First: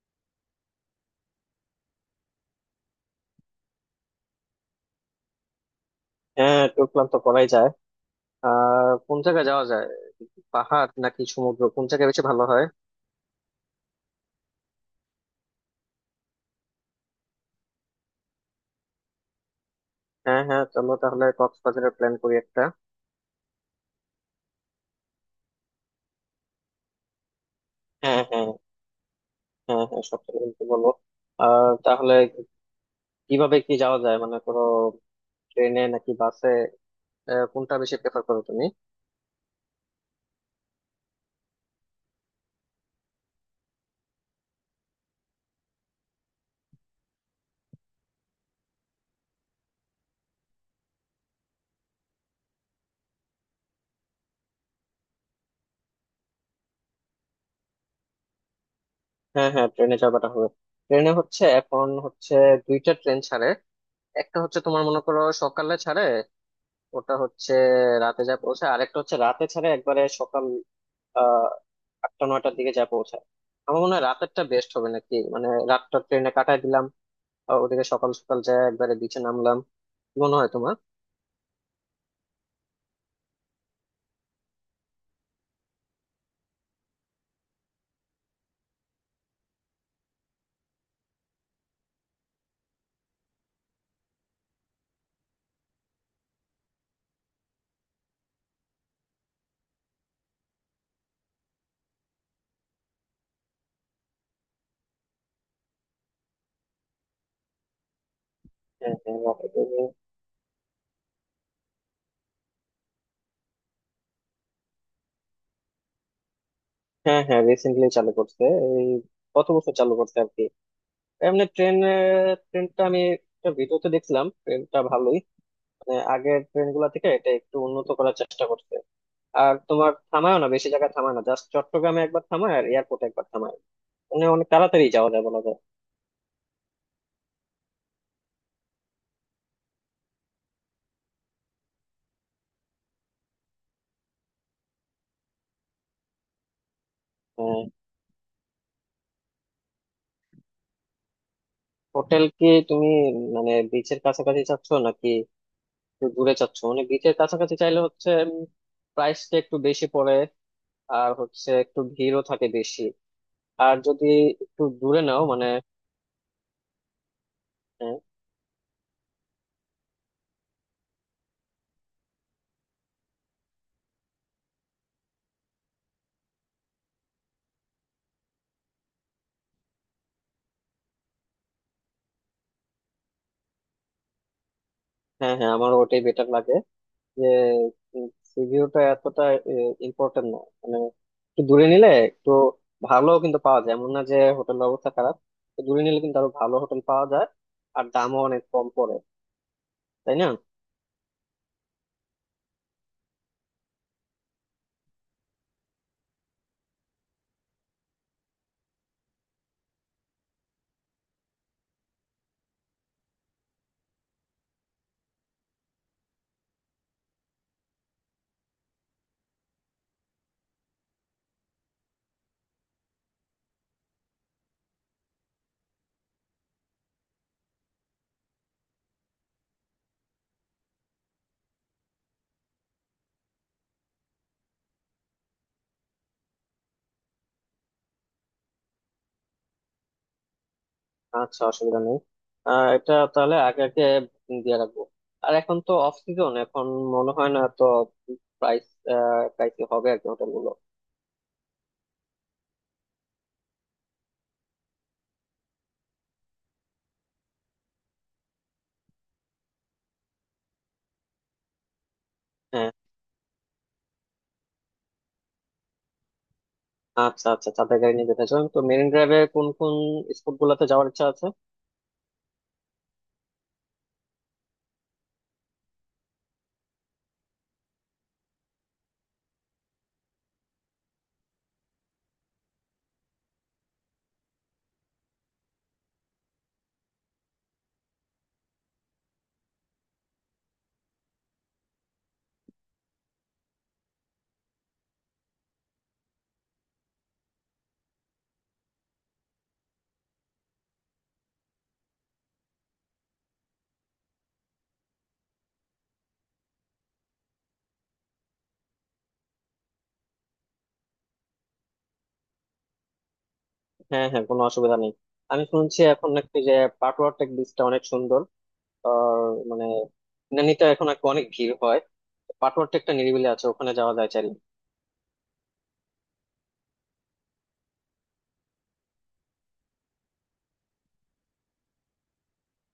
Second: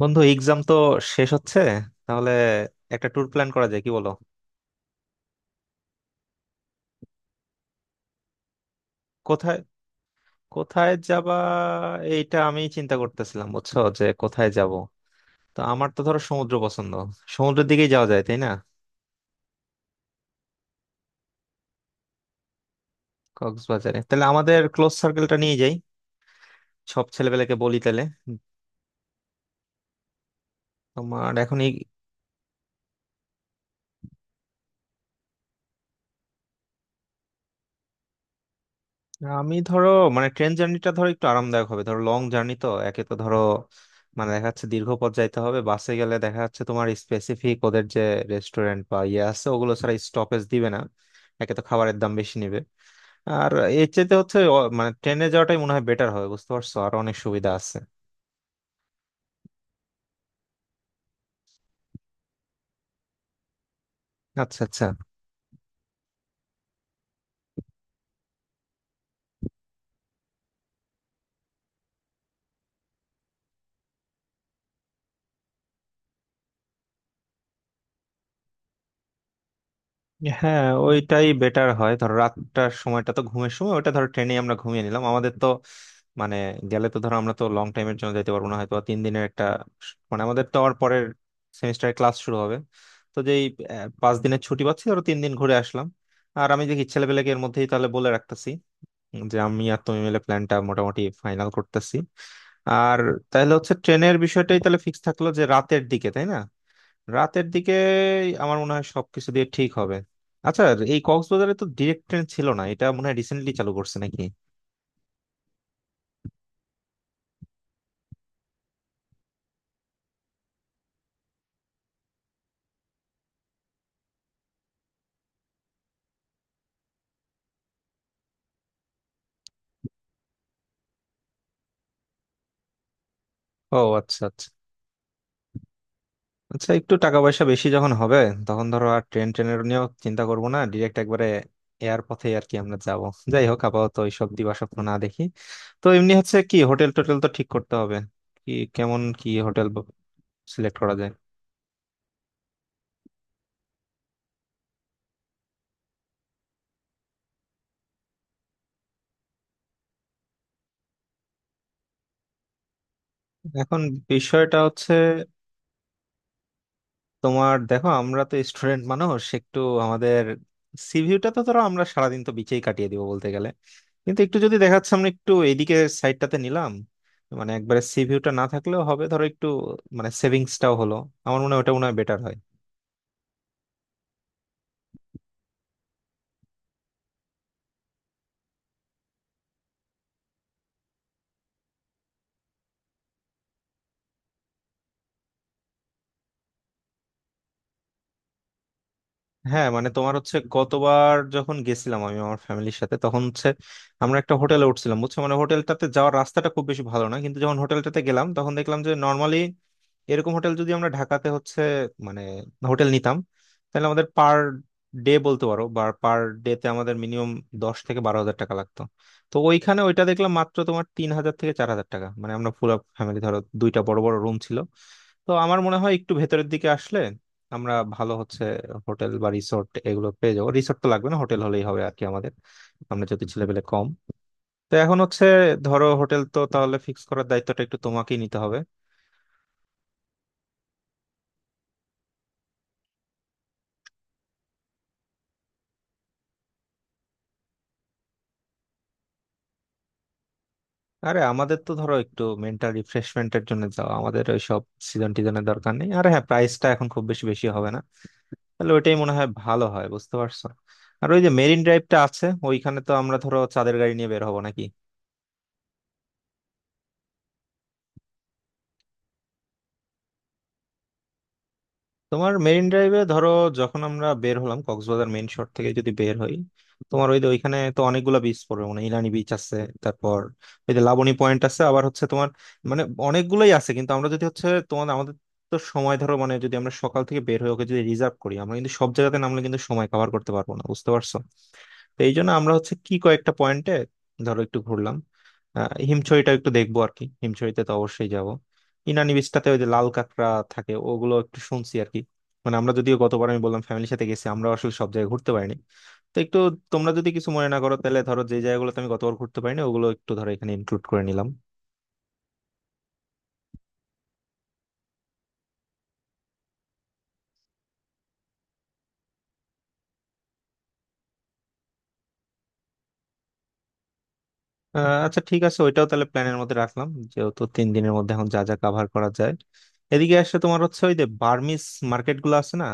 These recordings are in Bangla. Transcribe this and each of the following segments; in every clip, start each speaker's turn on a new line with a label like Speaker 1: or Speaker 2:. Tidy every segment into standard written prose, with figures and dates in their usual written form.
Speaker 1: বন্ধু, এক্সাম তো শেষ হচ্ছে, তাহলে একটা ট্যুর প্ল্যান করা যায়, কি বলো?
Speaker 2: হ্যাঁ ট্যুর প্ল্যান তো করাই যায়। আর কোন জায়গায়
Speaker 1: কোথায়
Speaker 2: যাওয়া যায়? পাহাড়
Speaker 1: কোথায়
Speaker 2: নাকি
Speaker 1: যাবা,
Speaker 2: সমুদ্র, কোন জায়গায় বেশি
Speaker 1: এইটা
Speaker 2: ভালো
Speaker 1: আমি
Speaker 2: হয়?
Speaker 1: চিন্তা করতেছিলাম, বুঝছো? যে কোথায় যাব। তো আমার তো ধরো সমুদ্র পছন্দ, সমুদ্রের দিকেই যাওয়া যায়, তাই না?
Speaker 2: হ্যাঁ হ্যাঁ চলো তাহলে কক্সবাজারের প্ল্যান করি একটা।
Speaker 1: কক্সবাজারে তাহলে আমাদের ক্লোজ সার্কেলটা নিয়ে যাই, সব ছেলেপেলেকে বলি তাহলে।
Speaker 2: হ্যাঁ হ্যাঁ। হ্যাঁ হ্যাঁ সব থেকে কিন্তু বলো।
Speaker 1: তোমার এখন
Speaker 2: আর তাহলে কিভাবে কি যাওয়া যায়, মানে কোনো ট্রেনে নাকি বাসে? কোনটা বেশি প্রেফার করো তুমি?
Speaker 1: আমি ধরো, মানে ট্রেন জার্নিটা ধরো একটু আরামদায়ক হবে, ধরো লং জার্নি তো, একে তো ধরো মানে দেখা যাচ্ছে দীর্ঘ পথ যাইতে হবে, বাসে গেলে দেখা যাচ্ছে তোমার স্পেসিফিক ওদের যে রেস্টুরেন্ট বা ইয়ে আছে ওগুলো ছাড়া স্টপেজ দিবে না, একে তো খাবারের দাম বেশি নিবে। আর এর চাইতে হচ্ছে মানে ট্রেনে যাওয়াটাই মনে হয় বেটার হবে, বুঝতে পারছো? আর অনেক সুবিধা আছে।
Speaker 2: হ্যাঁ হ্যাঁ ট্রেনে যাওয়াটা হবে। ট্রেনে হচ্ছে এখন হচ্ছে দুইটা ট্রেন ছাড়ে। একটা হচ্ছে
Speaker 1: আচ্ছা
Speaker 2: তোমার
Speaker 1: আচ্ছা।
Speaker 2: মনে করো সকালে ছাড়ে, ওটা হচ্ছে রাতে যা পৌঁছে। আরেকটা হচ্ছে রাতে ছাড়ে, একবারে সকাল আহ 8টা 9টার দিকে যা পৌঁছায়। আমার মনে হয় রাতেরটা বেস্ট হবে, নাকি মানে রাতটা ট্রেনে কাটায় দিলাম আর ওদিকে সকাল সকাল যায় একবারে বিচে নামলাম। কি মনে হয়
Speaker 1: হ্যাঁ,
Speaker 2: তোমার?
Speaker 1: ওইটাই বেটার হয়, ধর রাতটার সময়টা তো ঘুমের সময়, ওটা ধর ট্রেনে আমরা ঘুমিয়ে নিলাম, আমাদের তো মানে গেলে তো ধর আমরা তো লং টাইমের জন্য যেতে পারবো না, হয়তো বা 3 দিনের একটা মানে আমাদের তো আবার পরের সেমিস্টারে ক্লাস শুরু হবে। তো যেই 5 দিনের ছুটি পাচ্ছি, ধরো 3 দিন ঘুরে আসলাম। আর আমি দেখি ছেলেপেলেকে এর মধ্যেই তাহলে বলে রাখতেছি, যে আমি আর তুমি মিলে প্ল্যানটা মোটামুটি ফাইনাল করতেছি। আর তাহলে হচ্ছে ট্রেনের বিষয়টাই তাহলে ফিক্স থাকলো, যে রাতের দিকে, তাই না? রাতের দিকে আমার মনে হয়
Speaker 2: হ্যাঁ হ্যাঁ
Speaker 1: সবকিছু দিয়ে ঠিক
Speaker 2: রাতে-
Speaker 1: হবে। আচ্ছা, এই কক্সবাজারে তো ডিরেক্ট ট্রেন ছিল না, এটা মনে হয় রিসেন্টলি চালু করছে নাকি?
Speaker 2: হ্যাঁ হ্যাঁ রিসেন্টলি চালু করছে। এই কত বছর চালু করছে আর কি, এমনি ট্রেন। ট্রেনটা আমি একটা ভিডিওতে দেখছিলাম, ট্রেনটা ভালোই, মানে আগের ট্রেন গুলা থেকে এটা একটু উন্নত করার চেষ্টা করছে। আর তোমার থামায় না, বেশি জায়গায় থামায় না, জাস্ট চট্টগ্রামে একবার থামায় আর এয়ারপোর্টে একবার থামায়।
Speaker 1: ও আচ্ছা
Speaker 2: মানে
Speaker 1: আচ্ছা।
Speaker 2: অনেক তাড়াতাড়ি যাওয়া যায় বলা যায়।
Speaker 1: আচ্ছা, একটু টাকা পয়সা বেশি যখন হবে, তখন ধরো আর ট্রেনের নিয়েও চিন্তা করবো না, ডিরেক্ট একবারে এয়ার পথে আর কি আমরা যাব। যাই হোক, আপাতত এইসব দিবাস্বপ্ন না দেখি। তো এমনি হচ্ছে কি, হোটেল টোটেল তো ঠিক
Speaker 2: হ্যাঁ।
Speaker 1: করতে হবে। কি কেমন কি হোটেল সিলেক্ট করা যায়?
Speaker 2: হোটেল কি তুমি মানে বিচের কাছাকাছি চাচ্ছ নাকি একটু দূরে চাচ্ছ? মানে বিচের কাছাকাছি চাইলে হচ্ছে প্রাইসটা একটু বেশি পড়ে, আর হচ্ছে একটু ভিড়ও থাকে বেশি। আর
Speaker 1: এখন
Speaker 2: যদি
Speaker 1: বিষয়টা
Speaker 2: একটু
Speaker 1: হচ্ছে
Speaker 2: দূরে নাও মানে
Speaker 1: তোমার দেখো
Speaker 2: আহ,
Speaker 1: আমরা তো স্টুডেন্ট মানুষ, একটু আমাদের সিভিউটা তো ধরো, আমরা সারাদিন তো বিচেই কাটিয়ে দিব বলতে গেলে, কিন্তু একটু যদি দেখা যাচ্ছে আমরা একটু এইদিকে সাইডটাতে নিলাম, মানে একবারে সিভিউটা না থাকলেও হবে, ধরো একটু মানে সেভিংসটাও হলো, আমার মনে হয় ওটা মনে হয় বেটার হয়।
Speaker 2: হ্যাঁ হ্যাঁ আমার ওটাই বেটার লাগে। যে সি ভিউটা এতটা ইম্পর্টেন্ট না মানে, একটু দূরে নিলে একটু ভালো কিন্তু পাওয়া যায়, এমন না যে হোটেলের অবস্থা খারাপ। তো দূরে নিলে কিন্তু আরো ভালো হোটেল পাওয়া যায় আর দামও অনেক কম পড়ে।
Speaker 1: হ্যাঁ, মানে তোমার
Speaker 2: তাই না?
Speaker 1: হচ্ছে গতবার যখন গেছিলাম আমি আমার ফ্যামিলির সাথে, তখন হচ্ছে আমরা একটা হোটেলে উঠছিলাম, বুঝছো? মানে হোটেলটাতে যাওয়ার রাস্তাটা খুব বেশি ভালো না, কিন্তু যখন হোটেলটাতে গেলাম তখন দেখলাম যে নর্মালি এরকম হোটেল যদি আমরা ঢাকাতে হচ্ছে মানে হোটেল নিতাম, তাহলে আমাদের পার ডে বলতে পারো বা পার ডে তে আমাদের মিনিমাম 10 থেকে 12 হাজার টাকা লাগতো। তো ওইখানে ওইটা দেখলাম মাত্র তোমার 3 হাজার থেকে 4 হাজার টাকা, মানে আমরা পুরো ফ্যামিলি ধরো দুইটা বড় বড় রুম ছিল। তো আমার মনে হয় একটু ভেতরের দিকে আসলে আমরা ভালো হচ্ছে হোটেল বা রিসোর্ট এগুলো পেয়ে যাবো। রিসোর্ট তো লাগবে না, হোটেল হলেই হবে আর কি, আমাদের আমরা যদি ছেলেপেলে কম। তো এখন হচ্ছে ধরো হোটেল তো তাহলে ফিক্স করার দায়িত্বটা একটু তোমাকেই নিতে হবে।
Speaker 2: আচ্ছা অসুবিধা নেই। এটা তাহলে আগে আগে দিয়ে রাখবো। আর এখন তো অফ সিজন, এখন মনে হয় না তো প্রাইস প্রাইসই হবে আর কি হোটেল গুলো।
Speaker 1: আরে আমাদের তো ধরো একটু মেন্টাল রিফ্রেশমেন্টের জন্য যাওয়া, আমাদের ওই সব সিজন টিজনের দরকার নেই, আর হ্যাঁ প্রাইসটা এখন খুব বেশি বেশি হবে না, তাহলে ওইটাই মনে হয় ভালো হয়, বুঝতে পারছো? আর ওই যে মেরিন ড্রাইভটা আছে,
Speaker 2: হ্যাঁ।
Speaker 1: ওইখানে তো আমরা ধরো চাঁদের গাড়ি নিয়ে বের হবো নাকি?
Speaker 2: আচ্ছা আচ্ছা চাঁদের গাড়ি নিয়ে যেতে চান, তো মেরিন ড্রাইভে কোন কোন স্পট গুলাতে যাওয়ার ইচ্ছা আছে?
Speaker 1: তোমার মেরিন ড্রাইভে ধরো যখন আমরা বের হলাম, কক্সবাজার মেইন শহর থেকে যদি বের হই, তোমার ওই যে ওইখানে তো অনেকগুলো বিচ পড়বে, মানে ইলানি বিচ আছে, তারপর ওই যে লাবণী পয়েন্ট আছে, আবার হচ্ছে তোমার মানে অনেকগুলোই আছে, কিন্তু আমরা যদি হচ্ছে তোমার আমাদের তো সময় ধরো, মানে যদি আমরা সকাল থেকে বের হয়ে ওকে যদি রিজার্ভ করি, আমরা কিন্তু সব জায়গাতে নামলে কিন্তু সময় কভার করতে পারবো না, বুঝতে পারছো? তো এই জন্য আমরা হচ্ছে কি কয়েকটা পয়েন্টে ধরো একটু ঘুরলাম। হিমছড়িটা একটু দেখবো আর কি, হিমছড়িতে তো অবশ্যই যাব। ইনানি বিচটাতে ওই যে লাল কাঁকড়া থাকে ওগুলো একটু শুনছি আর কি, মানে আমরা যদিও গতবার আমি বললাম ফ্যামিলির সাথে গেছি, আমরা আসলে সব জায়গায় ঘুরতে পারিনি। তো একটু তোমরা যদি কিছু মনে না করো, তাহলে ধরো যে জায়গাগুলোতে আমি গতবার ঘুরতে পারিনি ওগুলো একটু ধরো এখানে ইনক্লুড করে নিলাম।
Speaker 2: হ্যাঁ হ্যাঁ কোনো অসুবিধা নেই। আমি শুনছি এখন নাকি যে পাটওয়ার টেক বিচটা অনেক সুন্দর। আর মানে ইনানিতে এখন নাকি অনেক ভিড় হয়, পাটওয়ার টেকটা নিরিবিলি আছে, ওখানে যাওয়া যায় চাইলে।
Speaker 1: আচ্ছা ঠিক আছে, ওইটাও তাহলে প্ল্যানের মধ্যে রাখলাম, যেহেতু 3 দিনের মধ্যে এখন যা যা কাভার করা যায়। এদিকে আসলে তোমার হচ্ছে ওই যে বার্মিস মার্কেট গুলো আছে না,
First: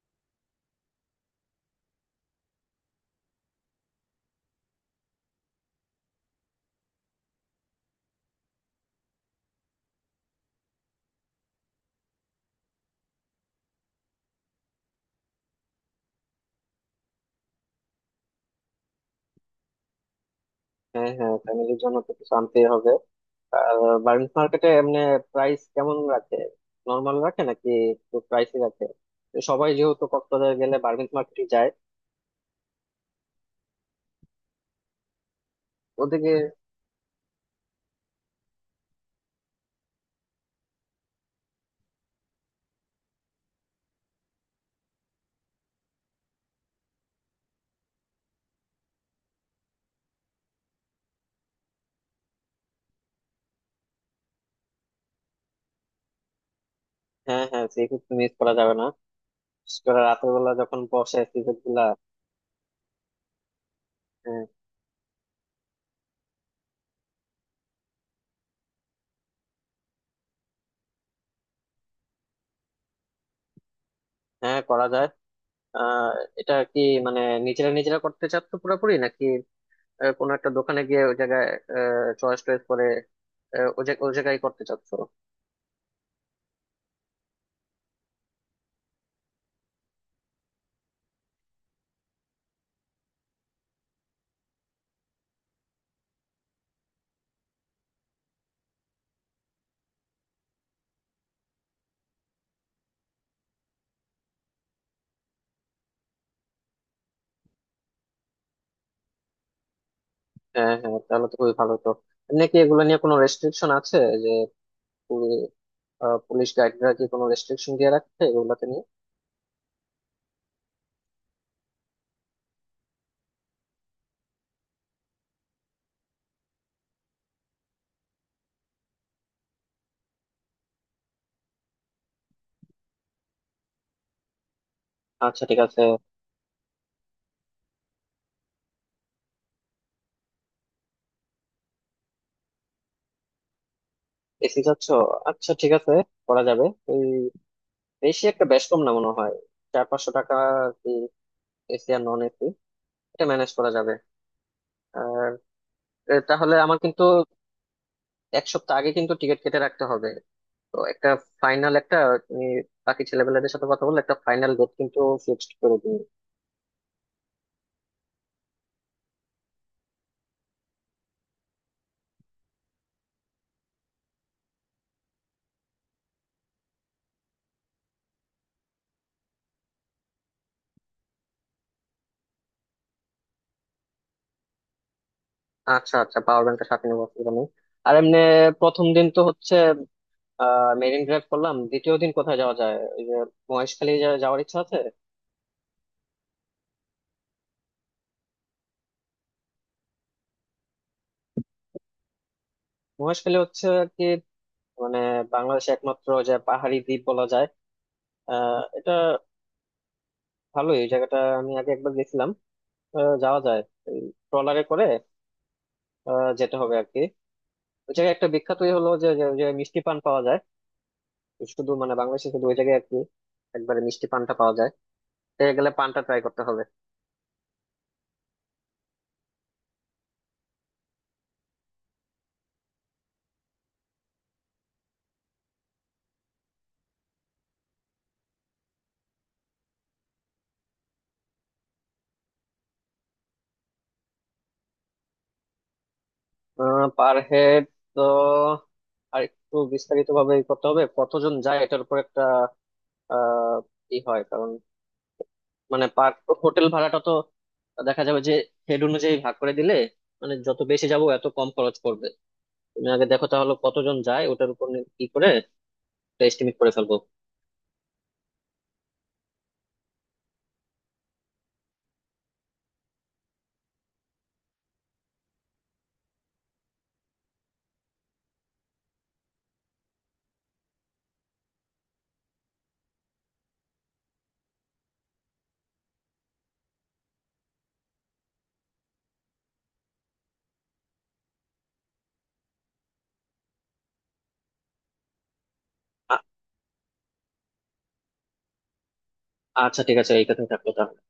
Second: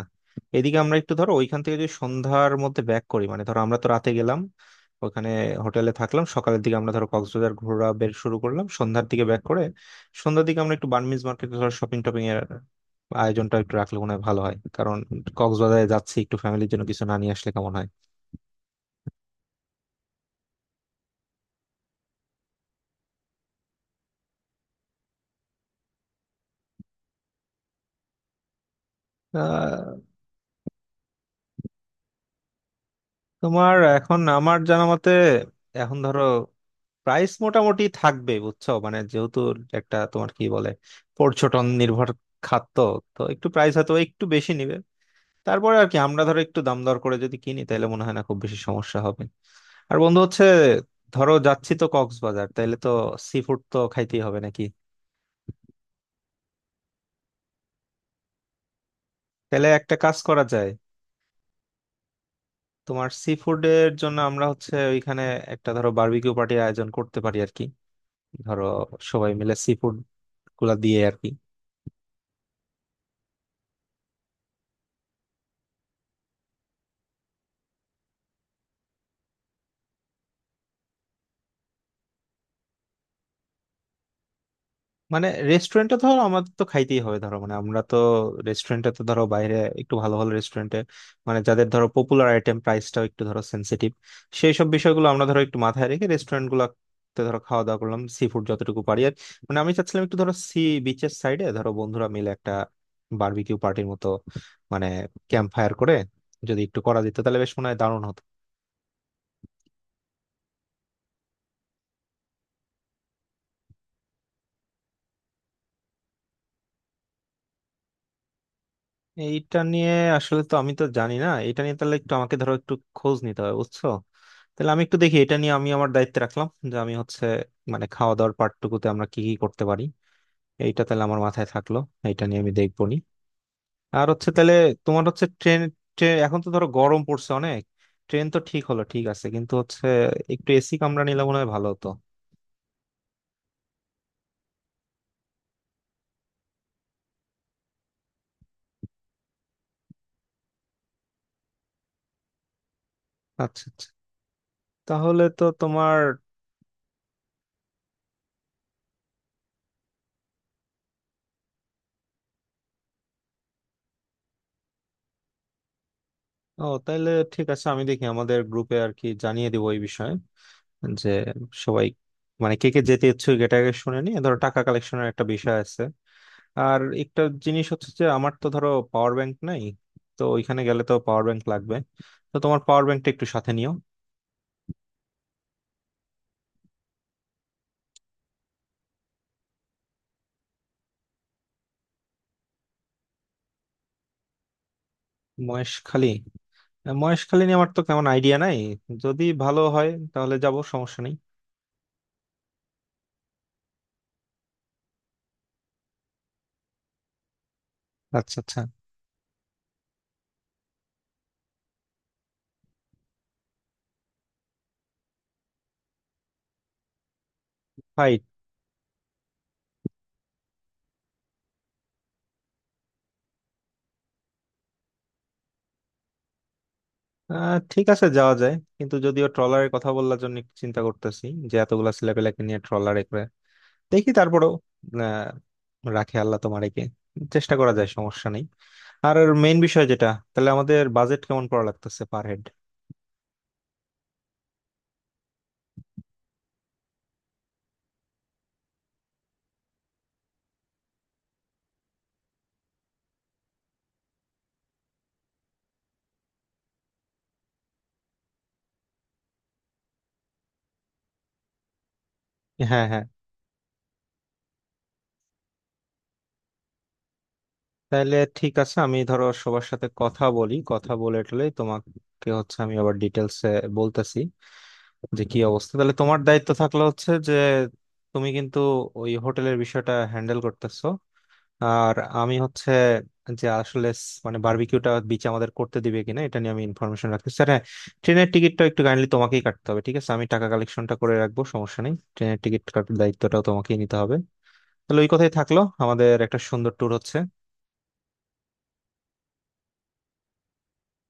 Speaker 1: এদিকে আমরা একটু ধরো ওইখান থেকে যদি সন্ধ্যার মধ্যে ব্যাক করি, মানে ধরো আমরা তো রাতে গেলাম ওখানে, হোটেলে থাকলাম, সকালের দিকে আমরা ধরো কক্সবাজার ঘোরা বের শুরু করলাম, সন্ধ্যার দিকে ব্যাক করে সন্ধ্যার দিকে আমরা একটু বার্মিস মার্কেট ধরো শপিং টপিং এর আয়োজনটা একটু রাখলে মনে হয় ভালো হয়, কারণ কক্সবাজারে যাচ্ছি একটু ফ্যামিলির জন্য কিছু না নিয়ে আসলে কেমন
Speaker 2: হ্যাঁ হ্যাঁ ফ্যামিলির জন্য তো কিছু আনতেই হবে। বার্মিজ মার্কেটে এমনি প্রাইস কেমন রাখে? নর্মাল রাখে নাকি একটু প্রাইসই রাখে? তো সবাই
Speaker 1: হয়।
Speaker 2: যেহেতু কক্সবাজার গেলে বার্মিজ মার্কেটে যায়
Speaker 1: তোমার এখন আমার জানা মতে এখন ধরো
Speaker 2: ওদিকে।
Speaker 1: প্রাইস মোটামুটি থাকবে, বুঝছো? মানে যেহেতু একটা তোমার কি বলে, পর্যটন নির্ভর খাত তো, তো একটু প্রাইস হয়তো একটু বেশি নিবে। তারপরে আর কি আমরা ধরো একটু দাম দর করে যদি কিনি, তাহলে মনে হয় না খুব বেশি সমস্যা হবে। আর বন্ধু হচ্ছে ধরো যাচ্ছি তো কক্সবাজার, তাহলে তো সি ফুড তো খাইতেই হবে নাকি।
Speaker 2: হ্যাঁ হ্যাঁ সি ফুড মিস করা যাবে না,
Speaker 1: তাহলে
Speaker 2: বিশেষ
Speaker 1: একটা
Speaker 2: করে
Speaker 1: কাজ
Speaker 2: রাতের
Speaker 1: করা
Speaker 2: বেলা
Speaker 1: যায়,
Speaker 2: যখন বসে সি ফুড গুলা।
Speaker 1: তোমার সি ফুডের জন্য আমরা
Speaker 2: হ্যাঁ,
Speaker 1: হচ্ছে ওইখানে একটা ধরো বারবিকিউ পার্টির আয়োজন করতে পারি আর কি, ধরো সবাই মিলে সি ফুড গুলা দিয়ে আর কি।
Speaker 2: হ্যাঁ, করা যায়। আহ এটা কি মানে নিজেরা নিজেরা করতে চাচ্ছ পুরোপুরি, নাকি কোনো একটা দোকানে গিয়ে ওই জায়গায় চয়েস টয়েস করে ওই জায়গায় করতে চাচ্ছ?
Speaker 1: মানে রেস্টুরেন্টে ধরো আমাদের তো খাইতেই হবে ধরো, মানে আমরা তো রেস্টুরেন্টে তো ধরো বাইরে একটু ভালো ভালো রেস্টুরেন্টে, মানে যাদের ধরো পপুলার আইটেম, প্রাইসটাও একটু ধরো সেন্সিটিভ, সেই সব বিষয়গুলো আমরা ধরো একটু মাথায় রেখে রেস্টুরেন্ট গুলাতে ধরো খাওয়া দাওয়া করলাম সি ফুড যতটুকু পারি। আর মানে আমি চাচ্ছিলাম একটু ধরো সি বিচের সাইডে ধরো বন্ধুরা মিলে একটা বারবিকিউ পার্টির মতো, মানে ক্যাম্প ফায়ার করে যদি একটু করা যেত, তাহলে বেশ মনে হয় দারুণ হতো।
Speaker 2: হ্যাঁ হ্যাঁ তাহলে তো খুবই ভালো তো। এমনি কি এগুলো নিয়ে কোনো রেস্ট্রিকশন আছে? যে পুলিশ গাইডরা কি কোনো রেস্ট্রিকশন দিয়ে রাখছে এগুলাতে নিয়ে?
Speaker 1: এইটা নিয়ে আসলে তো আমি তো জানি না, এটা নিয়ে তাহলে একটু আমাকে ধরো একটু খোঁজ নিতে হবে, বুঝছো? তাহলে আমি একটু দেখি এটা নিয়ে, আমি আমার দায়িত্বে রাখলাম, যে আমি হচ্ছে মানে খাওয়া দাওয়ার পার্টটুকুতে আমরা কি কি করতে পারি, এইটা তাহলে আমার মাথায় থাকলো, এইটা নিয়ে আমি দেখবো নি। আর হচ্ছে তাহলে তোমার হচ্ছে
Speaker 2: আচ্ছা ঠিক
Speaker 1: ট্রেন,
Speaker 2: আছে।
Speaker 1: এখন তো ধরো গরম পড়ছে অনেক, ট্রেন তো ঠিক হলো ঠিক আছে, কিন্তু হচ্ছে একটু এসি কামরা নিলে মনে হয় ভালো হতো।
Speaker 2: এসি যাচ্ছ? আচ্ছা ঠিক আছে করা যাবে। ওই বেশি একটা, বেশ কম না মনে হয়, 400-500 টাকা আর কি এসি আর নন এসি। এটা ম্যানেজ
Speaker 1: আচ্ছা
Speaker 2: করা
Speaker 1: আচ্ছা,
Speaker 2: যাবে।
Speaker 1: তাহলে
Speaker 2: আর
Speaker 1: তো তোমার।
Speaker 2: তাহলে আমার কিন্তু 1 সপ্তাহ আগে কিন্তু টিকিট কেটে রাখতে হবে। তো একটা ফাইনাল একটা, তুমি বাকি ছেলেপেলেদের সাথে কথা বলে একটা ফাইনাল ডেট কিন্তু ফিক্সড করে দিই।
Speaker 1: ও তাহলে ঠিক আছে, আমি দেখি আমাদের গ্রুপে আর কি জানিয়ে দিব এই বিষয়ে, যে সবাই মানে কে কে যেতে ইচ্ছুক, এটা আগে শুনে নিয়ে ধরো টাকা কালেকশনের একটা বিষয় আছে। আর একটা জিনিস হচ্ছে যে আমার তো ধরো পাওয়ার ব্যাংক নাই, তো ওইখানে গেলে তো পাওয়ার ব্যাংক লাগবে, তো তোমার পাওয়ার ব্যাংকটা একটু সাথে নিও।
Speaker 2: আচ্ছা আচ্ছা পাওয়ার ব্যাংকটা সাথে নেবো, অসুবিধা নেই। আর এমনি প্রথম দিন তো হচ্ছে মেরিন ড্রাইভ করলাম, দ্বিতীয় দিন কোথায় যাওয়া যায়? ওই যে মহেশখালী যাওয়ার ইচ্ছা আছে।
Speaker 1: মহেশখালী? মহেশখালী নিয়ে আমার তো কেমন আইডিয়া নাই, যদি ভালো হয় তাহলে যাব, সমস্যা নেই।
Speaker 2: মহেশখালী হচ্ছে আর কি মানে বাংলাদেশে একমাত্র যে পাহাড়ি দ্বীপ বলা যায়।
Speaker 1: আচ্ছা আচ্ছা।
Speaker 2: এটা ভালোই, এই জায়গাটা আমি আগে একবার গেছিলাম। যাওয়া যায় ট্রলারে করে, যেতে হবে আর কি। ওই জায়গায়
Speaker 1: ফাইট।
Speaker 2: একটা বিখ্যাতই হলো যে যে যে মিষ্টি পান পাওয়া যায়। শুধু মানে বাংলাদেশে শুধু ওই জায়গায় আর কি একবারে মিষ্টি পানটা পাওয়া যায়। সে গেলে পানটা ট্রাই করতে হবে।
Speaker 1: ঠিক আছে যাওয়া যায়, কিন্তু যদিও ট্রলারের কথা বলার জন্য একটু চিন্তা করতেছি, যে এতগুলা ছেলেপেলেকে নিয়ে ট্রলারে করে, দেখি তারপরেও। আহ, রাখে আল্লাহ, তোমার একে চেষ্টা করা যায়, সমস্যা নেই। আর মেইন বিষয় যেটা, তাহলে আমাদের বাজেট কেমন পড়া লাগতেছে পার হেড।
Speaker 2: পার হেড তো আর একটু বিস্তারিত ভাবে করতে হবে, কতজন যায় এটার উপর একটা আহ ই হয়। কারণ মানে পার হোটেল ভাড়াটা তো দেখা যাবে যে হেড অনুযায়ী ভাগ করে দিলে মানে যত বেশি যাব এত কম খরচ পড়বে।
Speaker 1: হ্যাঁ
Speaker 2: তুমি
Speaker 1: হ্যাঁ,
Speaker 2: আগে দেখো তাহলে কতজন যায়, ওটার উপর কি করে এস্টিমেট করে ফেলবো।
Speaker 1: তাহলে ঠিক আছে, আমি ধরো সবার সাথে কথা বলি, কথা বলে টলে তোমাকে হচ্ছে আমি আবার ডিটেলসে বলতেছি, যে কি অবস্থা। তাহলে তোমার দায়িত্ব থাকলো হচ্ছে যে তুমি কিন্তু ওই হোটেলের বিষয়টা হ্যান্ডেল করতেছো। আর আমি হচ্ছে যে আসলে মানে বারবিকিউটা বিচ আমাদের করতে দিবে কিনা এটা নিয়ে আমি ইনফরমেশন রাখছি, স্যার, হ্যাঁ। ট্রেনের টিকিটটা একটু কাইন্ডলি তোমাকেই কাটতে হবে, ঠিক আছে? আমি টাকা কালেকশনটা করে রাখবো, সমস্যা নেই। ট্রেনের টিকিট কাটার দায়িত্বটাও তোমাকেই নিতে হবে। তাহলে ওই কথাই থাকলো, আমাদের
Speaker 2: আ-
Speaker 1: একটা সুন্দর ট্যুর হচ্ছে।
Speaker 2: আচ্ছা ঠিক আছে এই কথাই থাকলো তাহলে।